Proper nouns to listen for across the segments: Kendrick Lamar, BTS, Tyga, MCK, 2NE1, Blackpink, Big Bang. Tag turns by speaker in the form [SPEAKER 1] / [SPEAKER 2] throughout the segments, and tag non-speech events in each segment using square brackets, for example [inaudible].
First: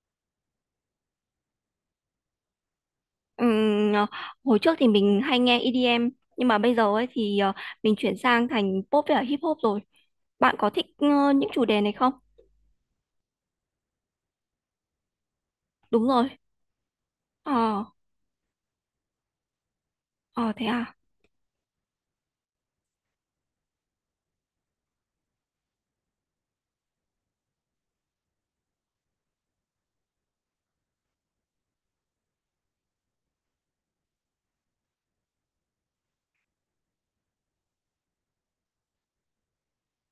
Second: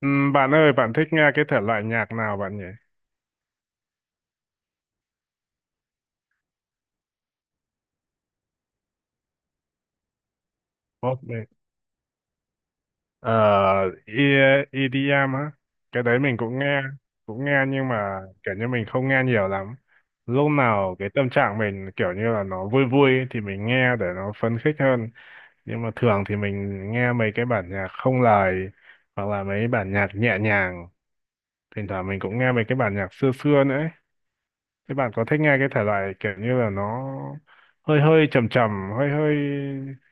[SPEAKER 1] Bạn ơi, bạn thích nghe cái thể loại nhạc nào bạn nhỉ?
[SPEAKER 2] Ừm, ờ, hồi trước thì mình hay nghe EDM nhưng mà bây giờ ấy thì mình chuyển sang thành pop với cả hip hop rồi. Bạn có thích
[SPEAKER 1] Pop đi.
[SPEAKER 2] những chủ đề này không?
[SPEAKER 1] Ờ, EDM á. Cái
[SPEAKER 2] Đúng
[SPEAKER 1] đấy
[SPEAKER 2] rồi.
[SPEAKER 1] mình cũng nghe,
[SPEAKER 2] Ờ.
[SPEAKER 1] nhưng mà kiểu như mình không nghe nhiều lắm. Lúc
[SPEAKER 2] ờ Thế à.
[SPEAKER 1] nào cái tâm trạng mình kiểu như là nó vui vui ấy thì mình nghe để nó phấn khích hơn. Nhưng mà thường thì mình nghe mấy cái bản nhạc không lời hoặc là mấy bản nhạc nhẹ nhàng. Thỉnh thoảng mình cũng nghe mấy cái bản nhạc xưa xưa nữa ấy. Thế bạn có thích nghe cái thể loại kiểu như là nó hơi hơi trầm trầm, hơi hơi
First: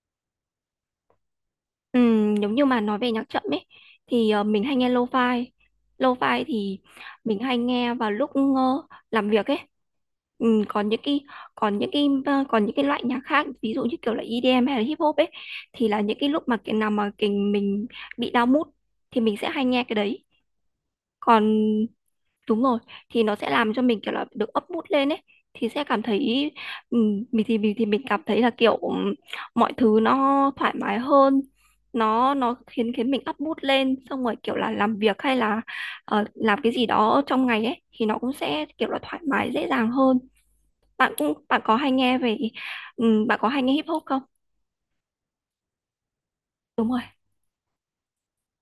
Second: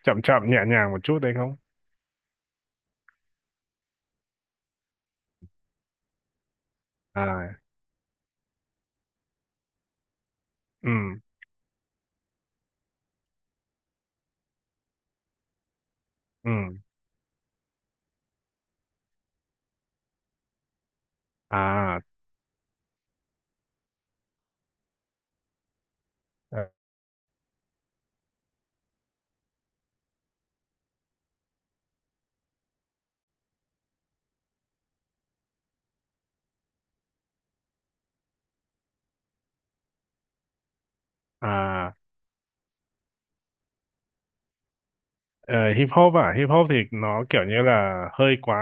[SPEAKER 1] chậm chậm nhẹ nhàng một chút đấy không?
[SPEAKER 2] Giống như mà nói về nhạc chậm ấy thì mình hay nghe lo-fi. Lo-fi thì mình
[SPEAKER 1] À.
[SPEAKER 2] hay nghe vào lúc làm việc ấy. Còn
[SPEAKER 1] Ừ.
[SPEAKER 2] những cái loại nhạc khác, ví dụ như kiểu là EDM hay là hip hop ấy, thì là những cái lúc
[SPEAKER 1] Ừ.
[SPEAKER 2] mà cái nào mà cái mình bị down mood thì mình sẽ hay nghe cái đấy. Còn,
[SPEAKER 1] À.
[SPEAKER 2] đúng rồi, thì nó sẽ làm cho mình kiểu là được up mood lên ấy, thì sẽ cảm thấy
[SPEAKER 1] Ờ.
[SPEAKER 2] mình cảm thấy là kiểu mọi thứ nó thoải mái hơn. Nó khiến khiến mình up mood lên, xong rồi kiểu là làm việc hay là làm cái gì đó trong ngày ấy thì nó cũng sẽ kiểu là thoải mái dễ dàng hơn. bạn cũng bạn có hay
[SPEAKER 1] À.
[SPEAKER 2] nghe về Bạn có hay nghe hip hop không?
[SPEAKER 1] ờ, Hip hop à? Hip hop thì
[SPEAKER 2] Đúng rồi.
[SPEAKER 1] nó kiểu như là hơi quá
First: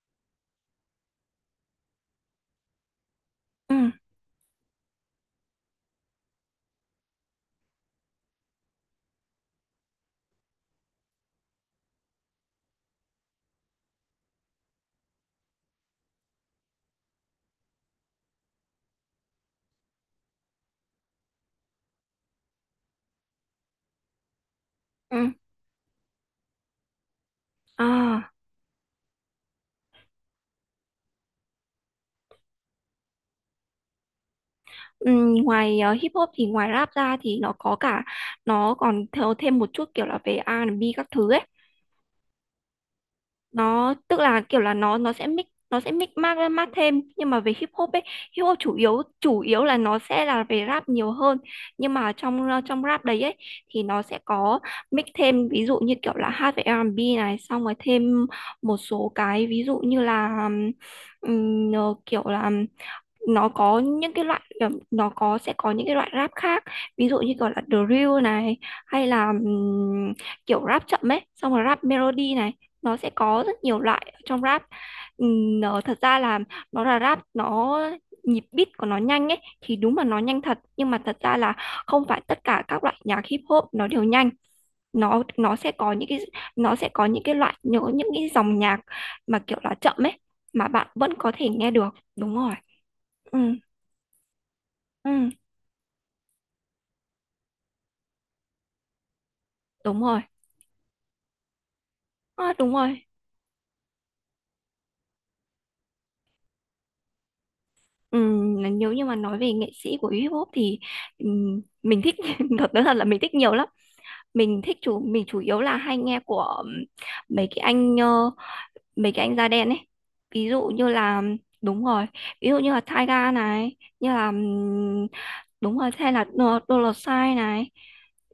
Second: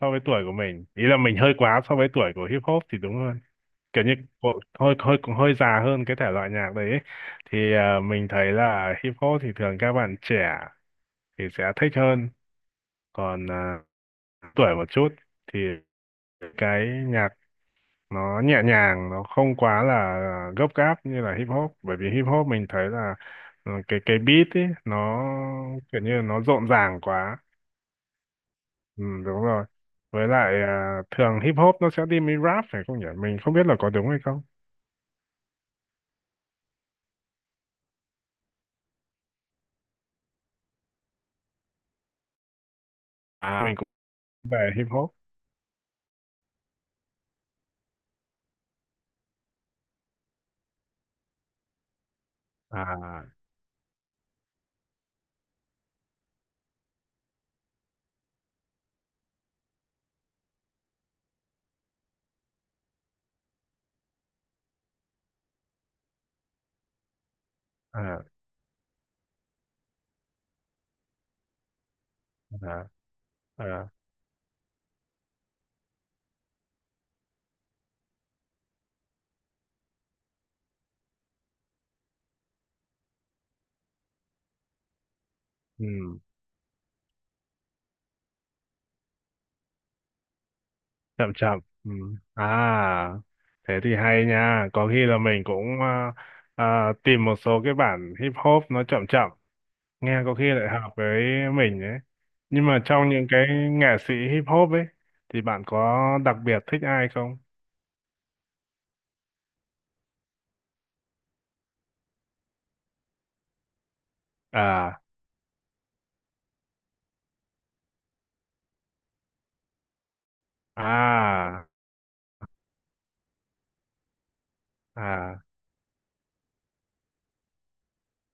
[SPEAKER 1] so với tuổi của mình. Ý là mình hơi quá so với tuổi của hip hop thì đúng hơn.
[SPEAKER 2] Ừ,
[SPEAKER 1] Kiểu như hơi hơi cũng hơi già hơn cái thể loại nhạc đấy ấy. Thì mình thấy là hip hop thì thường các bạn trẻ thì sẽ thích hơn, còn tuổi một chút thì cái nhạc nó nhẹ nhàng, nó không quá là gấp gáp như là hip hop, bởi vì hip hop mình thấy là cái beat ấy nó
[SPEAKER 2] ừ.
[SPEAKER 1] kiểu như là nó rộn ràng quá.
[SPEAKER 2] À.
[SPEAKER 1] Ừ, Đúng rồi. Với lại thường hip hop nó sẽ đi với rap phải không nhỉ, mình không biết là có đúng hay không.
[SPEAKER 2] Ngoài hip hop thì ngoài rap ra thì nó có cả nó còn theo thêm một chút kiểu là về R&B các thứ ấy.
[SPEAKER 1] Mình cũng
[SPEAKER 2] Nó tức là kiểu
[SPEAKER 1] về
[SPEAKER 2] là
[SPEAKER 1] hip
[SPEAKER 2] nó
[SPEAKER 1] hop.
[SPEAKER 2] nó sẽ mix mát mát thêm, nhưng mà về hip hop ấy, hip hop chủ yếu là nó sẽ là về rap nhiều hơn. Nhưng mà trong rap đấy
[SPEAKER 1] À.
[SPEAKER 2] ấy thì nó sẽ có mix thêm, ví dụ như kiểu là hát về R&B này, xong rồi thêm một số cái ví dụ như là kiểu là nó có những cái loại nó có sẽ có những cái loại rap khác, ví dụ như gọi là drill
[SPEAKER 1] À.
[SPEAKER 2] này, hay là kiểu rap chậm ấy, xong rồi rap melody này,
[SPEAKER 1] À.
[SPEAKER 2] nó sẽ có rất nhiều
[SPEAKER 1] À.
[SPEAKER 2] loại ở trong rap. Nó thật ra là nó là rap nó nhịp beat của nó nhanh ấy, thì đúng là nó nhanh thật, nhưng mà thật ra là không phải tất cả các loại nhạc hip hop nó đều nhanh. Nó sẽ có những cái
[SPEAKER 1] Ừ,
[SPEAKER 2] loại nhớ những cái dòng nhạc mà kiểu là chậm ấy, mà bạn vẫn có
[SPEAKER 1] chậm
[SPEAKER 2] thể
[SPEAKER 1] chậm.
[SPEAKER 2] nghe được.
[SPEAKER 1] Ừ.
[SPEAKER 2] Đúng rồi.
[SPEAKER 1] À.
[SPEAKER 2] Ừ.
[SPEAKER 1] Thế thì hay nha, có khi là
[SPEAKER 2] Ừ,
[SPEAKER 1] mình cũng tìm một số cái bản hip hop nó chậm chậm
[SPEAKER 2] đúng
[SPEAKER 1] nghe,
[SPEAKER 2] rồi.
[SPEAKER 1] có khi lại hợp với mình ấy.
[SPEAKER 2] À,
[SPEAKER 1] Nhưng
[SPEAKER 2] đúng
[SPEAKER 1] mà
[SPEAKER 2] rồi.
[SPEAKER 1] trong những cái nghệ sĩ hip hop ấy thì bạn có đặc biệt thích ai không?
[SPEAKER 2] Ừ, nếu như mà nói về nghệ sĩ của hip-hop thì mình thích [laughs] nói thật là mình thích nhiều lắm. Mình thích chủ
[SPEAKER 1] À
[SPEAKER 2] mình chủ yếu là hay nghe của mấy cái anh da đen ấy. Ví dụ như là,
[SPEAKER 1] à.
[SPEAKER 2] đúng rồi, ví dụ như là Tyga này, như là,
[SPEAKER 1] À.
[SPEAKER 2] đúng rồi, hay là Dollar Sign này.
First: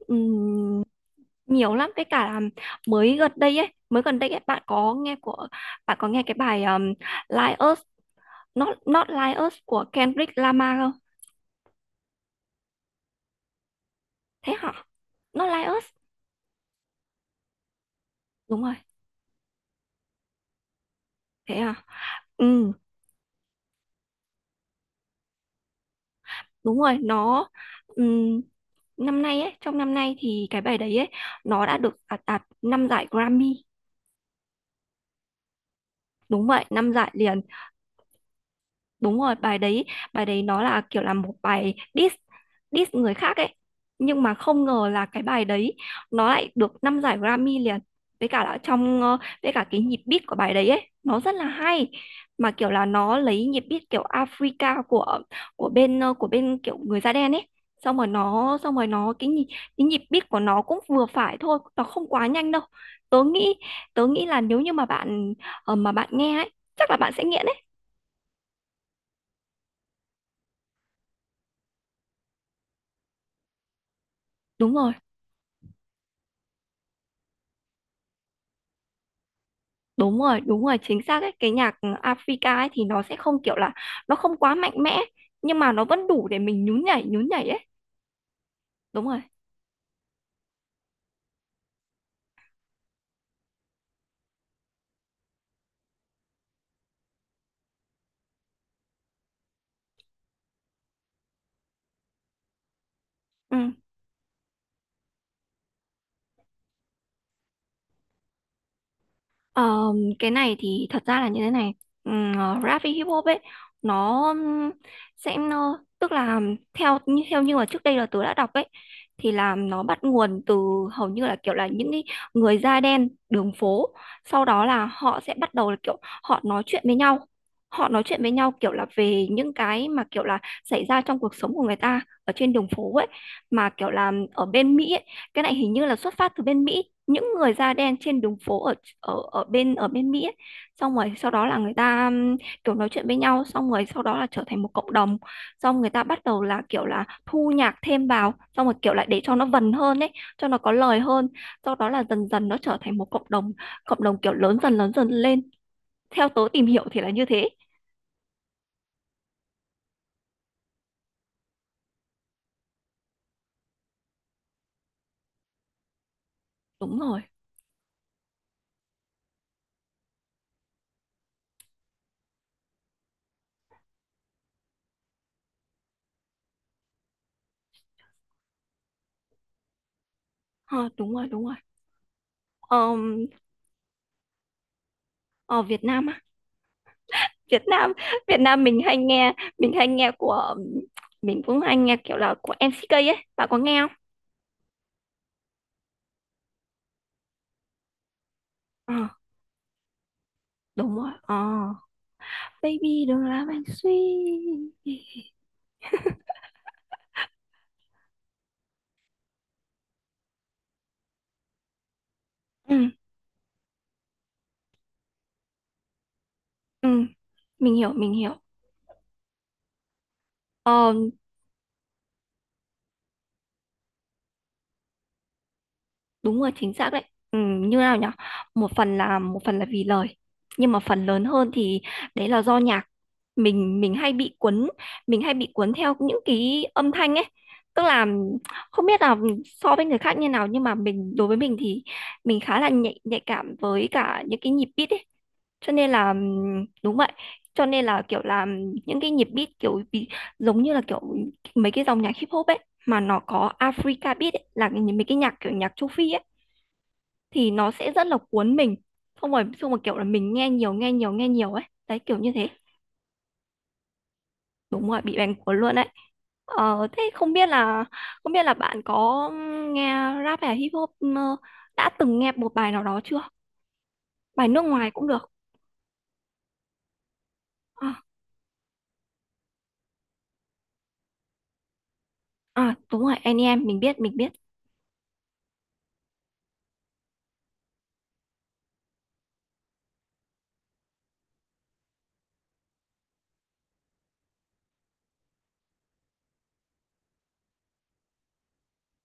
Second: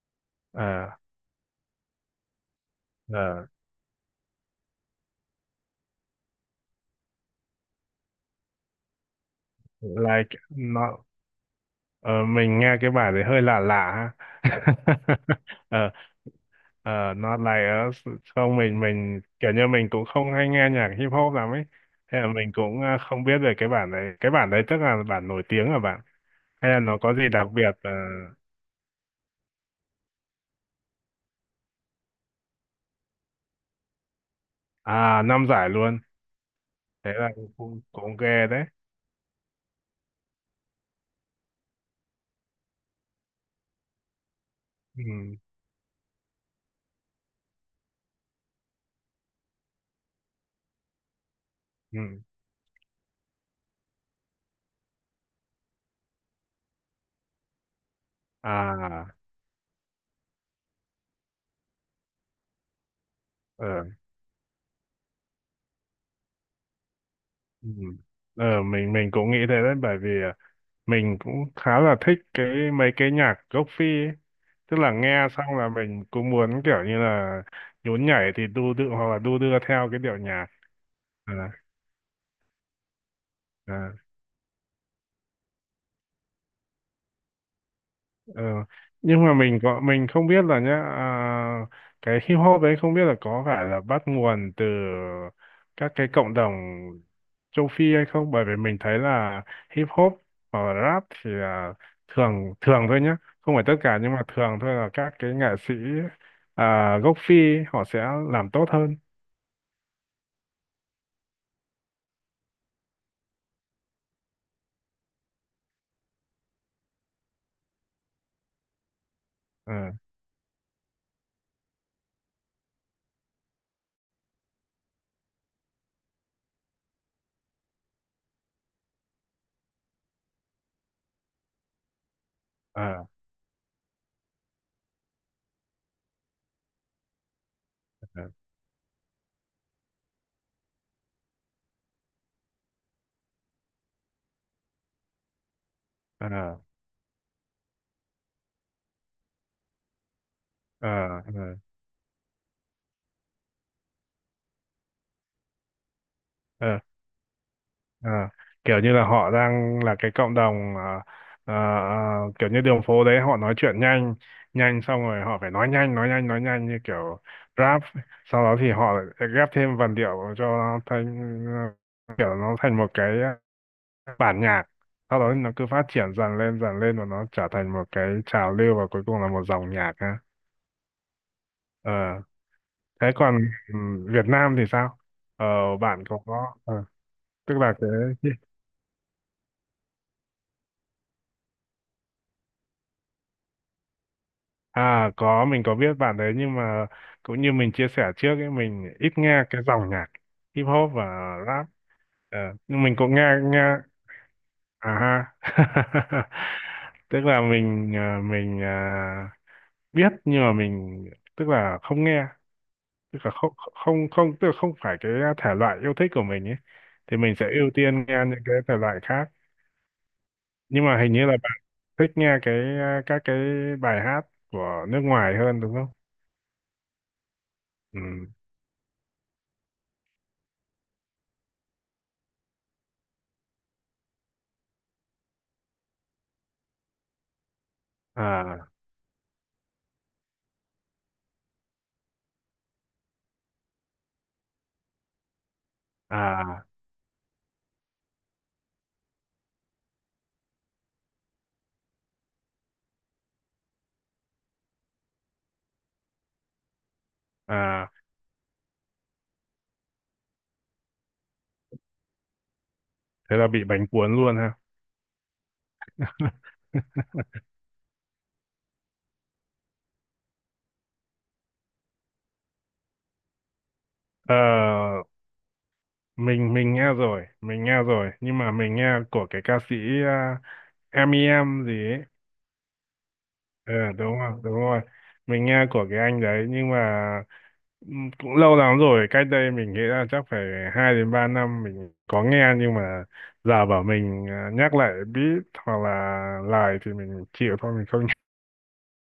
[SPEAKER 2] Ừm,
[SPEAKER 1] À.
[SPEAKER 2] Nhiều lắm cái cả là mới gần
[SPEAKER 1] À.
[SPEAKER 2] đây ấy, bạn có nghe của bạn có nghe cái bài Like Us Not Not Like Us của
[SPEAKER 1] like
[SPEAKER 2] Kendrick Lamar không?
[SPEAKER 1] nó ờ, mình nghe cái bài đấy hơi lạ lạ ha.
[SPEAKER 2] Thế hả? Not
[SPEAKER 1] [laughs]
[SPEAKER 2] Like Us.
[SPEAKER 1] ờ Not like us. Không,
[SPEAKER 2] Đúng rồi,
[SPEAKER 1] mình kiểu như mình cũng không hay nghe nhạc hip hop lắm
[SPEAKER 2] thế
[SPEAKER 1] ấy,
[SPEAKER 2] à?
[SPEAKER 1] hay là mình
[SPEAKER 2] Ừ,
[SPEAKER 1] cũng không biết về cái bản đấy. Cái bản đấy tức là bản nổi tiếng hả bạn, hay
[SPEAKER 2] đúng
[SPEAKER 1] là nó
[SPEAKER 2] rồi,
[SPEAKER 1] có gì đặc
[SPEAKER 2] nó
[SPEAKER 1] biệt? Ờ,
[SPEAKER 2] ừm, trong năm nay thì cái bài đấy ấy nó đã được đạt đạt 5 giải Grammy.
[SPEAKER 1] À, năm giải luôn?
[SPEAKER 2] Đúng vậy, 5 giải
[SPEAKER 1] Thế là
[SPEAKER 2] liền.
[SPEAKER 1] cũng cũng ghê đấy.
[SPEAKER 2] Đúng rồi. Bài đấy, nó là kiểu là một bài diss, người khác ấy, nhưng mà không ngờ là cái
[SPEAKER 1] Ừ.
[SPEAKER 2] bài đấy nó lại được năm giải Grammy liền. Với cả là với cả cái nhịp beat của bài đấy ấy nó rất là hay,
[SPEAKER 1] Ừ.
[SPEAKER 2] mà kiểu là nó lấy nhịp beat kiểu Africa của của bên kiểu người da đen ấy, xong rồi nó
[SPEAKER 1] À.
[SPEAKER 2] cái nhịp beat của nó cũng vừa phải thôi, nó không quá nhanh đâu. tớ nghĩ
[SPEAKER 1] Ờ.
[SPEAKER 2] Tớ nghĩ là nếu như mà mà bạn nghe ấy, chắc là bạn sẽ nghiện ấy.
[SPEAKER 1] Ừ. mình cũng nghĩ thế đấy, bởi vì mình cũng khá là thích cái mấy cái nhạc gốc Phi ấy.
[SPEAKER 2] Đúng
[SPEAKER 1] Tức là
[SPEAKER 2] rồi.
[SPEAKER 1] nghe xong là mình cũng muốn kiểu như là nhún nhảy thì đu đưa, hoặc là đu đưa theo cái điệu
[SPEAKER 2] Đúng rồi,
[SPEAKER 1] nhạc.
[SPEAKER 2] đúng rồi, chính xác ấy.
[SPEAKER 1] À.
[SPEAKER 2] Cái nhạc Africa ấy thì nó sẽ không kiểu là
[SPEAKER 1] À.
[SPEAKER 2] nó không quá mạnh mẽ, nhưng mà nó vẫn đủ để mình nhún nhảy ấy.
[SPEAKER 1] Ờ,
[SPEAKER 2] Đúng rồi.
[SPEAKER 1] nhưng mà mình không biết là nhá, cái hip hop đấy không biết là có phải là bắt nguồn từ các cái cộng đồng châu Phi hay không, bởi vì mình thấy là hip hop hoặc là rap thì là thường thường thôi nhá, không
[SPEAKER 2] Ừ.
[SPEAKER 1] phải tất cả, nhưng mà thường thôi là các cái nghệ sĩ gốc Phi họ sẽ làm tốt hơn.
[SPEAKER 2] Ờ, cái này thì thật ra là như thế này. um, Rap với hip hop ấy, nó tức là theo như mà trước đây là tôi đã đọc ấy, thì là
[SPEAKER 1] Ờ.
[SPEAKER 2] nó bắt nguồn từ hầu như là kiểu là những cái người da đen đường phố. Sau đó là họ sẽ bắt đầu là kiểu họ nói chuyện với nhau, kiểu là về những cái mà kiểu là xảy ra trong cuộc sống của người ta ở trên đường phố
[SPEAKER 1] Ờ.
[SPEAKER 2] ấy, mà kiểu là ở bên Mỹ ấy. Cái này hình như là xuất phát từ bên Mỹ, những người da đen trên
[SPEAKER 1] Ờ.
[SPEAKER 2] đường phố ở ở ở bên Mỹ ấy. Xong rồi sau đó là người ta kiểu nói chuyện với nhau, xong rồi sau đó là trở thành một cộng đồng. Xong người ta bắt
[SPEAKER 1] Ờ.
[SPEAKER 2] đầu là kiểu là thu nhạc thêm vào, xong rồi kiểu lại để cho nó vần hơn ấy, cho nó có
[SPEAKER 1] Ờ.
[SPEAKER 2] lời hơn.
[SPEAKER 1] Ờ.
[SPEAKER 2] Sau đó là dần dần nó trở thành một cộng đồng, kiểu lớn dần lên. Theo tớ tìm
[SPEAKER 1] Ờ.
[SPEAKER 2] hiểu thì là như thế.
[SPEAKER 1] Ờ, kiểu như là họ đang là cái cộng đồng, ờ, kiểu như đường phố đấy họ nói chuyện nhanh nhanh, xong rồi họ phải nói nhanh nói nhanh nói nhanh như
[SPEAKER 2] Đúng
[SPEAKER 1] kiểu
[SPEAKER 2] rồi.
[SPEAKER 1] rap, sau đó thì họ lại ghép thêm vần điệu cho nó thành ờ, kiểu nó thành một cái bản nhạc, sau đó nó cứ phát triển dần lên và nó trở thành một cái trào lưu, và cuối cùng là một dòng nhạc ha.
[SPEAKER 2] Ờ, đúng rồi, đúng rồi.
[SPEAKER 1] Ờ, thế
[SPEAKER 2] Ờm,
[SPEAKER 1] còn ừ, Việt Nam thì sao? Ờ,
[SPEAKER 2] Ở Việt
[SPEAKER 1] bạn
[SPEAKER 2] Nam
[SPEAKER 1] có
[SPEAKER 2] á.
[SPEAKER 1] tức
[SPEAKER 2] Việt
[SPEAKER 1] là
[SPEAKER 2] Nam [laughs]
[SPEAKER 1] cái...
[SPEAKER 2] Việt Nam mình hay nghe của mình cũng hay nghe kiểu là của MCK ấy, bạn có nghe không?
[SPEAKER 1] À, có, mình có biết bạn đấy, nhưng mà cũng như mình chia sẻ trước ấy,
[SPEAKER 2] Ờ,
[SPEAKER 1] mình ít nghe cái dòng nhạc hip hop
[SPEAKER 2] đúng
[SPEAKER 1] và
[SPEAKER 2] rồi. Ờ
[SPEAKER 1] rap. Ờ, nhưng mình
[SPEAKER 2] Baby
[SPEAKER 1] cũng nghe
[SPEAKER 2] đừng làm
[SPEAKER 1] nghe.
[SPEAKER 2] anh suy.
[SPEAKER 1] À ha. [laughs] Tức là mình biết, nhưng mà mình tức là không nghe,
[SPEAKER 2] Ừ,
[SPEAKER 1] tức là không không không, tức là không phải cái thể loại yêu thích của mình ấy,
[SPEAKER 2] ừ.
[SPEAKER 1] thì mình sẽ ưu tiên
[SPEAKER 2] Mình
[SPEAKER 1] nghe
[SPEAKER 2] hiểu.
[SPEAKER 1] những cái thể loại khác. Nhưng
[SPEAKER 2] ờ
[SPEAKER 1] mà hình như là bạn thích nghe các cái bài hát của nước ngoài hơn đúng không?
[SPEAKER 2] Đúng rồi, chính xác đấy. Như nào nhỉ.
[SPEAKER 1] Ừ.
[SPEAKER 2] Một phần là, vì lời, nhưng mà phần lớn hơn thì đấy là do nhạc. Mình hay bị cuốn, theo những cái âm thanh ấy, tức là
[SPEAKER 1] À.
[SPEAKER 2] không biết là so với người khác như nào, nhưng mà đối với mình thì mình khá là nhạy nhạy cảm với cả những cái nhịp beat ấy, cho nên là
[SPEAKER 1] À.
[SPEAKER 2] đúng vậy, cho nên là kiểu là những cái nhịp beat kiểu bị giống như là kiểu mấy cái dòng nhạc hip hop ấy mà nó có Africa beat ấy, là mấy cái nhạc kiểu nhạc châu Phi ấy, thì nó
[SPEAKER 1] À,
[SPEAKER 2] sẽ rất là cuốn mình. Không phải, xong rồi kiểu là mình nghe nhiều nghe nhiều nghe nhiều ấy đấy, kiểu như thế.
[SPEAKER 1] thế là bị bánh cuốn luôn ha.
[SPEAKER 2] Đúng rồi, bị bành cuốn luôn đấy.
[SPEAKER 1] [laughs]
[SPEAKER 2] Thế không biết là, bạn có nghe rap hay hip hop, đã từng nghe một bài nào đó chưa.
[SPEAKER 1] ờ
[SPEAKER 2] Bài nước ngoài cũng được.
[SPEAKER 1] mình nghe rồi,
[SPEAKER 2] À,
[SPEAKER 1] nhưng mà mình nghe của cái ca sĩ à, em i em gì ấy.
[SPEAKER 2] à, đúng rồi, anh em
[SPEAKER 1] Ờ,
[SPEAKER 2] mình biết mình
[SPEAKER 1] đúng
[SPEAKER 2] biết
[SPEAKER 1] rồi, đúng rồi, mình nghe của cái anh đấy, nhưng mà cũng lâu lắm rồi, cách đây mình nghĩ là chắc phải 2 đến 3 năm mình có nghe, nhưng mà giờ bảo mình nhắc lại beat hoặc là lại thì mình chịu thôi, mình không [laughs] nghe.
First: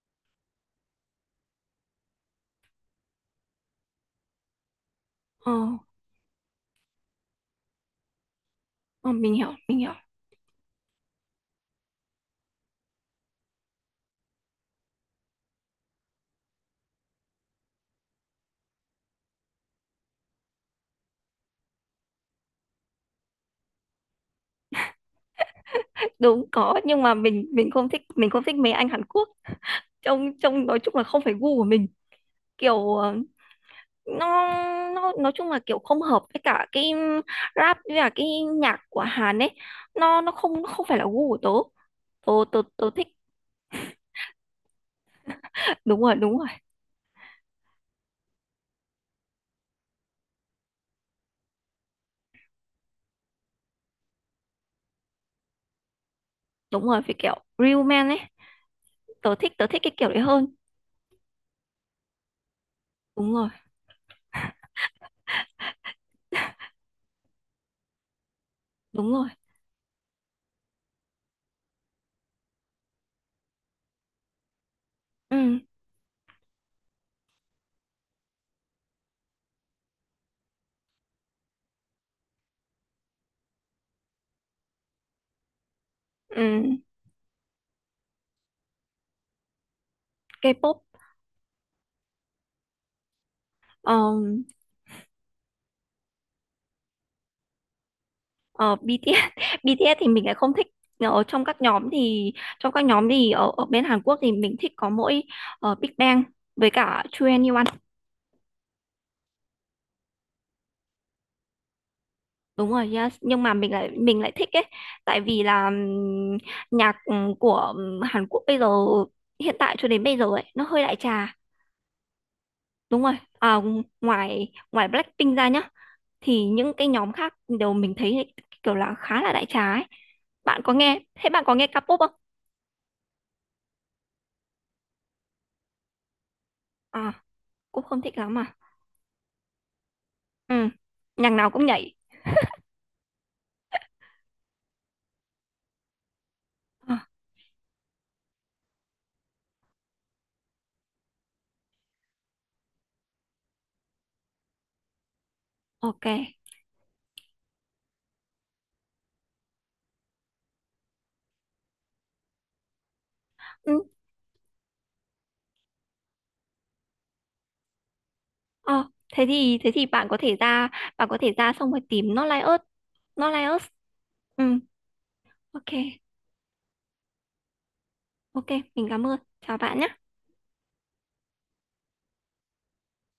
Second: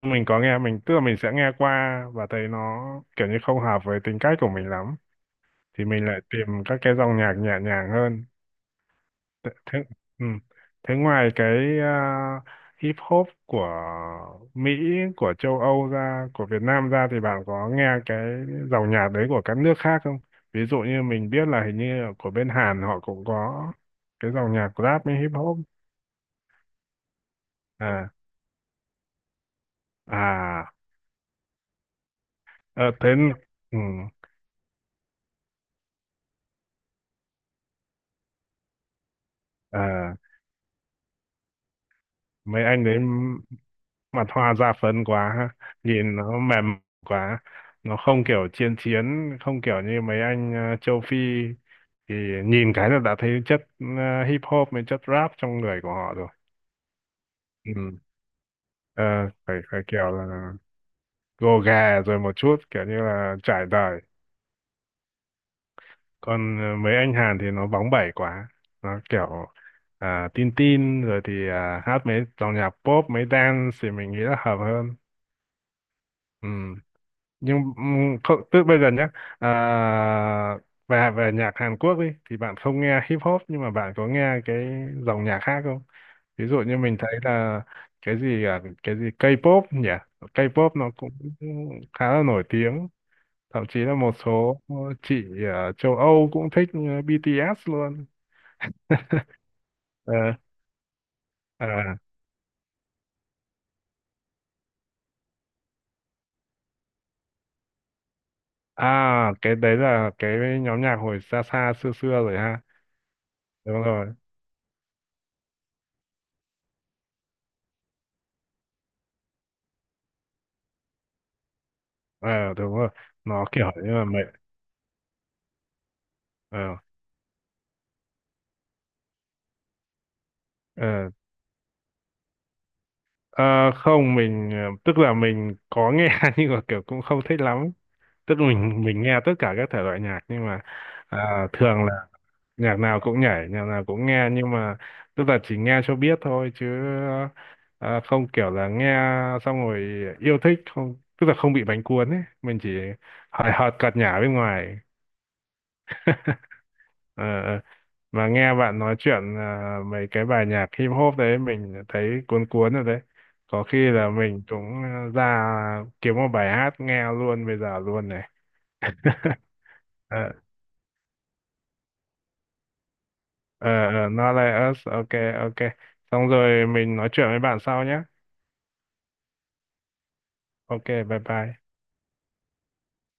[SPEAKER 1] Mình có nghe, mình tức là mình sẽ nghe qua và thấy nó kiểu như không hợp với tính cách của mình lắm,
[SPEAKER 2] ờ,
[SPEAKER 1] thì mình lại tìm các cái dòng nhạc nhẹ nhàng hơn.
[SPEAKER 2] ờ, mình
[SPEAKER 1] Thế,
[SPEAKER 2] hiểu mình
[SPEAKER 1] thế,
[SPEAKER 2] hiểu
[SPEAKER 1] ừ, thế ngoài cái hip hop của Mỹ, của châu Âu ra, của Việt Nam ra thì bạn có nghe cái dòng nhạc đấy của các nước khác không? Ví dụ như mình biết là hình như của bên Hàn họ cũng có cái dòng nhạc rap với hip hop.
[SPEAKER 2] Đúng, có, nhưng mà mình không thích,
[SPEAKER 1] À.
[SPEAKER 2] mấy anh Hàn Quốc. Trông Trông
[SPEAKER 1] À.
[SPEAKER 2] nói chung là không phải gu của mình.
[SPEAKER 1] Ờ.
[SPEAKER 2] Kiểu
[SPEAKER 1] Thế. Ừ.
[SPEAKER 2] nó nó nói chung là kiểu không hợp với cả cái rap, với cả cái nhạc của Hàn ấy.
[SPEAKER 1] À,
[SPEAKER 2] Nó không phải là gu của tớ tớ tớ
[SPEAKER 1] mấy anh
[SPEAKER 2] tớ
[SPEAKER 1] đấy
[SPEAKER 2] thích.
[SPEAKER 1] mặt hoa ra phấn quá ha.
[SPEAKER 2] [laughs] Đúng rồi,
[SPEAKER 1] Nhìn
[SPEAKER 2] đúng
[SPEAKER 1] nó
[SPEAKER 2] rồi,
[SPEAKER 1] mềm quá, nó không kiểu chiến chiến, không kiểu như mấy anh châu Phi thì nhìn cái là đã thấy chất hip hop với chất rap trong người của họ rồi.
[SPEAKER 2] đúng rồi, phải kiểu real
[SPEAKER 1] Ừ.
[SPEAKER 2] man ấy.
[SPEAKER 1] Ờ, phải
[SPEAKER 2] Tớ thích
[SPEAKER 1] phải
[SPEAKER 2] cái kiểu
[SPEAKER 1] kiểu
[SPEAKER 2] đấy hơn.
[SPEAKER 1] là gồ ghề rồi một chút, kiểu như
[SPEAKER 2] Đúng
[SPEAKER 1] là
[SPEAKER 2] rồi,
[SPEAKER 1] trải đời, còn mấy anh Hàn thì nó bóng bẩy quá, nó
[SPEAKER 2] đúng rồi.
[SPEAKER 1] kiểu tin tin rồi thì hát mấy dòng nhạc pop mấy dance thì mình nghĩ là hợp hơn.
[SPEAKER 2] Ừ,
[SPEAKER 1] Ừ. Nhưng không, tức bây giờ nhé, à, về về nhạc Hàn Quốc đi thì bạn không nghe hip hop, nhưng mà bạn có nghe cái dòng nhạc khác không?
[SPEAKER 2] ừ.
[SPEAKER 1] Ví dụ như mình thấy là cái gì K-pop nhỉ? K-pop
[SPEAKER 2] K-pop.
[SPEAKER 1] nó cũng khá là nổi tiếng, thậm chí là một
[SPEAKER 2] um,
[SPEAKER 1] số chị ở châu Âu cũng thích BTS luôn.
[SPEAKER 2] ờ, BTS, [laughs] thì mình
[SPEAKER 1] Ờ,
[SPEAKER 2] lại không thích. Ở trong các nhóm
[SPEAKER 1] à,
[SPEAKER 2] thì Trong các nhóm thì ở bên Hàn Quốc thì mình thích có mỗi Big Bang với cả 2NE1.
[SPEAKER 1] cái đấy là cái nhóm nhạc hồi xa xa xưa xưa rồi ha.
[SPEAKER 2] Đúng rồi nhá, nhưng mà
[SPEAKER 1] Đúng rồi.
[SPEAKER 2] mình lại thích ấy, tại vì là nhạc của Hàn Quốc bây giờ hiện tại cho đến bây giờ ấy nó hơi đại trà.
[SPEAKER 1] Ờ, Đúng rồi,
[SPEAKER 2] Đúng rồi.
[SPEAKER 1] nó
[SPEAKER 2] À,
[SPEAKER 1] kiểu như là mẹ.
[SPEAKER 2] ngoài ngoài Blackpink ra nhá thì những
[SPEAKER 1] Ờ.
[SPEAKER 2] cái nhóm khác đều mình thấy kiểu là khá là đại trà ấy.
[SPEAKER 1] Ờ.
[SPEAKER 2] Thế bạn có nghe K-pop không?
[SPEAKER 1] Ờ, Không, mình tức là mình có nghe [laughs] nhưng mà kiểu cũng không
[SPEAKER 2] À,
[SPEAKER 1] thích lắm.
[SPEAKER 2] cũng không thích lắm
[SPEAKER 1] Tức
[SPEAKER 2] à.
[SPEAKER 1] mình nghe tất cả các thể loại nhạc nhưng
[SPEAKER 2] Ừ,
[SPEAKER 1] mà
[SPEAKER 2] nhạc nào cũng
[SPEAKER 1] thường là
[SPEAKER 2] nhảy.
[SPEAKER 1] nhạc nào cũng nhảy, nhạc nào cũng nghe, nhưng mà tức là chỉ nghe cho biết thôi, chứ
[SPEAKER 2] À,
[SPEAKER 1] không kiểu là nghe xong rồi yêu thích, không, tức là không bị bánh cuốn ấy, mình chỉ hời hợt cợt nhả bên ngoài.
[SPEAKER 2] ok.
[SPEAKER 1] Ờ, ờ. Mà nghe bạn nói chuyện mấy cái bài nhạc hip hop đấy mình thấy cuốn cuốn rồi đấy, có
[SPEAKER 2] Ừ,
[SPEAKER 1] khi là mình cũng ra kiếm một bài hát nghe luôn bây giờ luôn này.
[SPEAKER 2] ờ, Thế
[SPEAKER 1] [laughs]
[SPEAKER 2] thì
[SPEAKER 1] ờ
[SPEAKER 2] bạn có thể ra xong rồi tìm Not Like Us, Not Like Us.
[SPEAKER 1] ờ, Not
[SPEAKER 2] Ừ,
[SPEAKER 1] Like Us, ok. Ok,
[SPEAKER 2] ok.
[SPEAKER 1] xong rồi mình nói chuyện với bạn sau nhé.
[SPEAKER 2] Ok, mình cảm ơn. Chào bạn nhé.
[SPEAKER 1] Ok, bye bye.